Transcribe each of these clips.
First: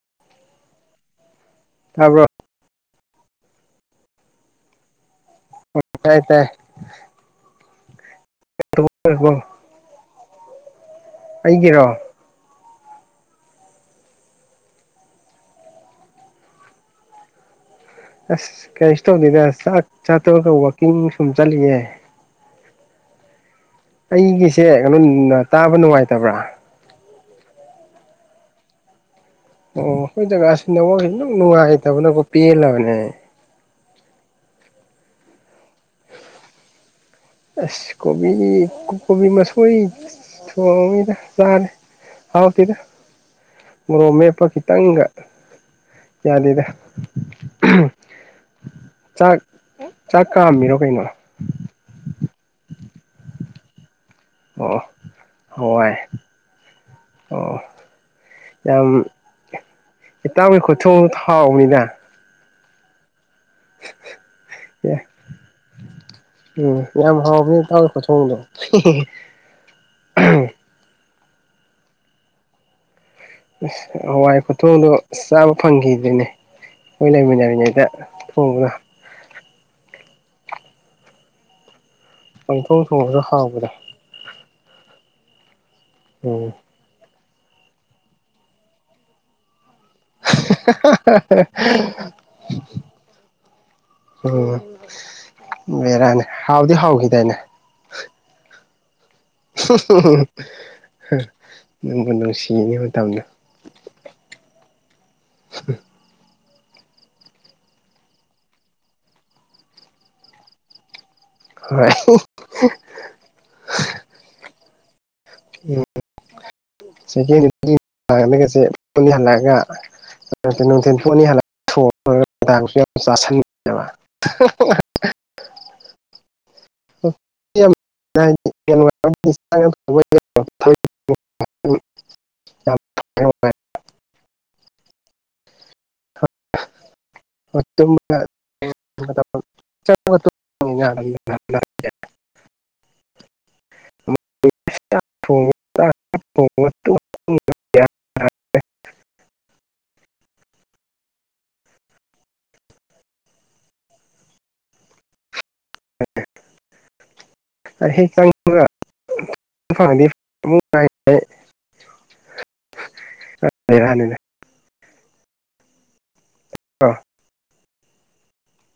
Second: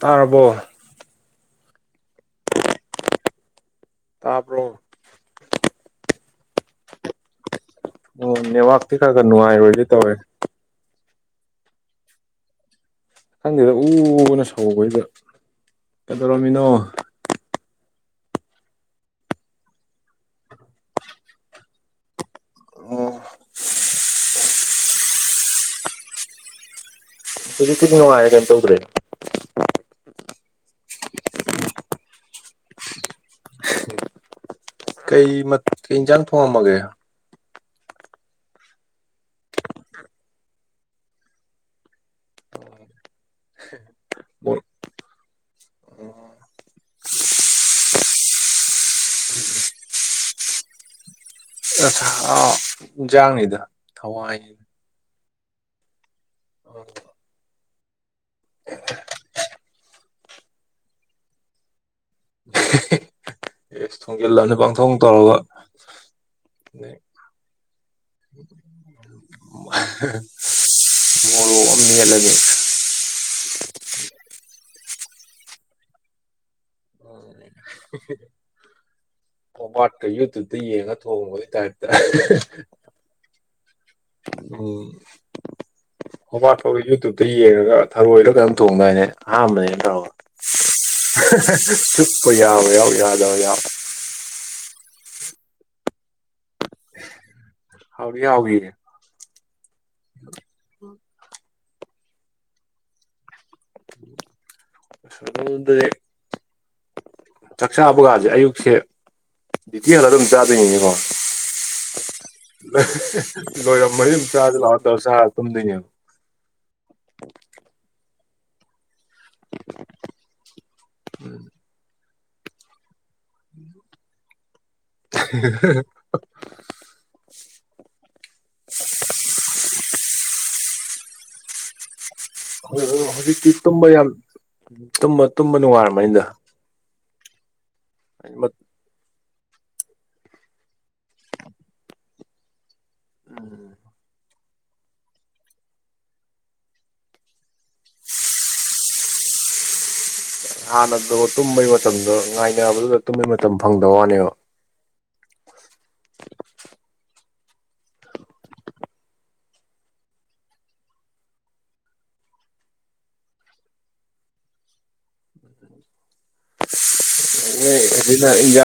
ꯇꯥꯔꯕꯣ ꯇꯥꯕꯔꯣ ꯇꯥꯕꯔꯣ ꯍꯣꯏ ꯇꯥꯏꯌꯦ ꯇꯥꯏꯌꯦ ꯎꯝ ꯅꯦꯋꯥꯛꯇꯤ ꯈꯔ ꯈꯔ ꯇꯧꯔꯕꯣ ꯅꯨꯡꯉꯥꯏꯔꯣꯏꯒ‌ꯦ ꯇꯧꯔ‌ꯦ ꯑꯩꯒꯤꯔꯣ ꯈꯪꯗꯦꯗ ꯎꯎꯎ ꯑꯅ ꯁꯧꯕꯖꯤꯗ ꯀꯩꯗꯧꯔꯝꯃꯤꯅꯣ ꯑꯁ ꯀꯔꯤꯁꯨ ꯇꯧꯗꯦꯗ ꯆꯥꯛ ꯆꯥꯇ‌ꯣꯛ ꯑꯒ ꯋꯥꯛꯀꯤꯡ ꯁꯨꯝ ꯆꯠꯂꯤꯌꯦ ꯑꯣ ꯑꯩꯒꯤꯁꯦ ꯉꯅꯨꯟꯅ ꯇꯥꯕ ꯅꯨꯡꯉꯥꯏꯇꯕ꯭ꯔꯥ ꯍꯧꯖꯤꯛ ꯄꯨꯗꯤ ꯅꯨꯡꯉꯥꯏꯔꯦ ꯀꯌꯤꯝ ꯇꯧꯗ꯭ꯔꯦ ꯑꯣ ꯑꯈꯣꯏ ꯖꯒꯥꯁꯤ ꯅꯦꯋꯥꯛ ꯏꯅꯨꯡ ꯅꯨꯡꯉꯥꯏꯇꯕꯅꯀꯣ ꯄꯦꯜꯂꯕꯅꯦ ꯑꯩ ꯀꯩ ꯃꯠ ꯀꯩ ꯏꯟꯖꯥꯡ ꯊꯣꯡꯉꯝꯃꯒꯦ ꯑꯁ ꯀꯣꯕꯤ ꯀꯣ ꯀꯣꯕꯤ ꯃꯁꯣꯏ ꯊꯣꯡꯉꯤꯗ ꯆꯥꯔ‌ꯦ ꯍꯥꯎꯇꯦꯗ ꯃꯣꯔꯣꯛ ꯃꯦꯠꯄ ꯈꯤꯇꯪꯒ ꯌꯥꯗꯦꯗ ꯎꯝ ꯆꯥꯛ ꯆꯥꯛ ꯀꯥꯝꯃꯤꯔꯣ ꯀꯩꯅꯣ ꯆꯥꯛꯍꯥꯎ ꯏꯟꯖꯥꯡꯅꯤꯗ ꯊꯋꯥꯏꯅꯤ ꯑꯣ ꯑꯣ ꯍꯋꯥꯏ [unintelligible] ꯑꯣ ꯌꯥꯝ ꯏꯇꯥꯎꯒꯤ ꯈꯨꯊꯣꯡ ꯍꯥꯎꯕꯅꯤꯗ ꯏꯁ ꯊꯣꯡꯖꯤꯜꯂꯕꯅꯤ ꯄꯥꯡꯊꯣꯛ ꯑꯦ ꯇꯧꯔꯒ ꯎꯝ ꯑꯗꯩ ꯌꯥꯝ ꯍꯥꯎꯕꯅꯤ ꯏꯇꯥꯎꯒꯤ ꯈꯨꯊꯣꯡꯗꯣ ꯃꯣꯔꯣꯛ ꯑꯝ ꯃꯦꯠꯂꯒꯦ ꯑꯁ ꯍꯋꯥꯏ ꯈꯨꯊꯣꯡꯗꯣ ꯆꯥꯕ ꯐꯪꯈꯤꯗ꯭ꯔꯦꯅꯦ ꯑꯈꯣꯏ ꯂꯩꯃꯤꯟꯅ ꯉꯩꯗ ꯊꯣꯡꯕꯗꯣ ꯇꯣꯡꯕ꯭ꯔꯥꯠꯀ ꯌꯨꯇꯨꯞꯇ ꯌꯦꯡꯉꯒ ꯊꯣꯡꯕꯒꯤ ꯇꯥꯏꯞꯇꯥ ꯄꯪꯊꯣꯛ ꯊꯣꯡꯉꯖꯨ ꯍꯥꯎꯕꯅꯦ [inaudible] ꯎꯝ ꯑꯗꯨ ꯌꯦꯡꯉꯒ ꯊꯔꯣꯏꯔꯥ ꯀꯩꯅꯣꯝ ꯊꯣꯡꯗꯥꯏꯅꯦ ꯑꯍꯥꯟꯕꯅꯦꯅ ꯇꯧꯔꯒ ꯆꯨꯞꯄ ꯌꯥꯕ ꯌꯥꯎ ꯌꯥꯎꯗꯕ ꯌꯥꯎ ꯎꯝ ꯕꯦꯔꯥꯅꯤ ꯍꯥꯎꯗꯤ ꯍꯥꯎꯒꯤꯗꯥꯏꯅꯦ ꯍꯥꯎꯗꯤ ꯍꯥꯎꯒꯤꯌꯦ ꯅꯪꯕꯨ ꯅꯨꯡꯁꯤꯅꯦ ꯃꯇꯝꯗꯣ [inaudible] ꯆꯥꯛꯆꯥꯥꯕꯒꯥꯥꯖꯦ ꯑꯌꯨꯛꯁꯦ ꯗ꯭ꯌꯨꯇꯤ [inaudible] ꯑꯗꯨꯝ ꯆꯥꯗꯣꯏꯅꯤꯅꯩꯀꯣ ꯍꯣꯢ ꯂꯣꯏꯔꯝꯃꯗꯤ ꯑꯗꯨꯝ ꯆꯥꯖꯤꯂꯥꯛꯑꯣ ꯇꯧꯔꯥ ꯆꯥꯔꯥ ꯇꯨꯝꯗꯣꯏꯅꯦꯕ [inaudible] ꯑꯝ ꯅꯨꯡꯗꯥꯡꯁꯨ ꯎꯝ ꯌꯥꯝ ꯆꯥꯁꯟꯗꯕ [inaudible] [inaudible] [inaudible] ꯑ ꯍꯧꯖꯤꯛꯇꯤ ꯇꯨꯝꯕ ꯌꯥꯝ ꯇꯨꯝꯕ ꯇꯨꯝꯕ ꯅꯨꯡꯉꯥꯏꯔꯝꯃꯥꯅꯤꯗ [inaudible] [inaudible] [inaudible] ꯍꯥꯟꯅꯗꯕꯨ ꯇꯨꯝꯕꯩ ꯃꯇꯝꯗꯣ ꯉꯥꯏꯅꯕꯗꯨꯗ ꯇꯨꯝꯕꯩ ꯃꯇꯝ ꯐꯪꯗꯕ ꯋꯥꯅꯦꯕ [inaudible] ꯄꯨꯔꯥ ꯕꯦꯔꯥꯅꯤꯍꯦ ꯑ [inaudible] ꯑꯗꯨ ꯏ [inaudible]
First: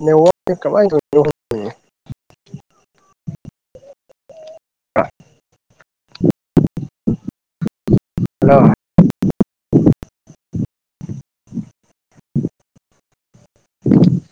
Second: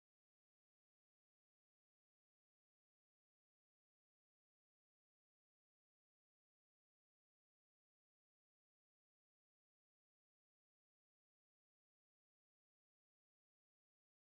ꯅ ꯋꯥ ꯀꯃꯥꯏ [inaudible] ꯍꯜꯂꯣ [unintelligible]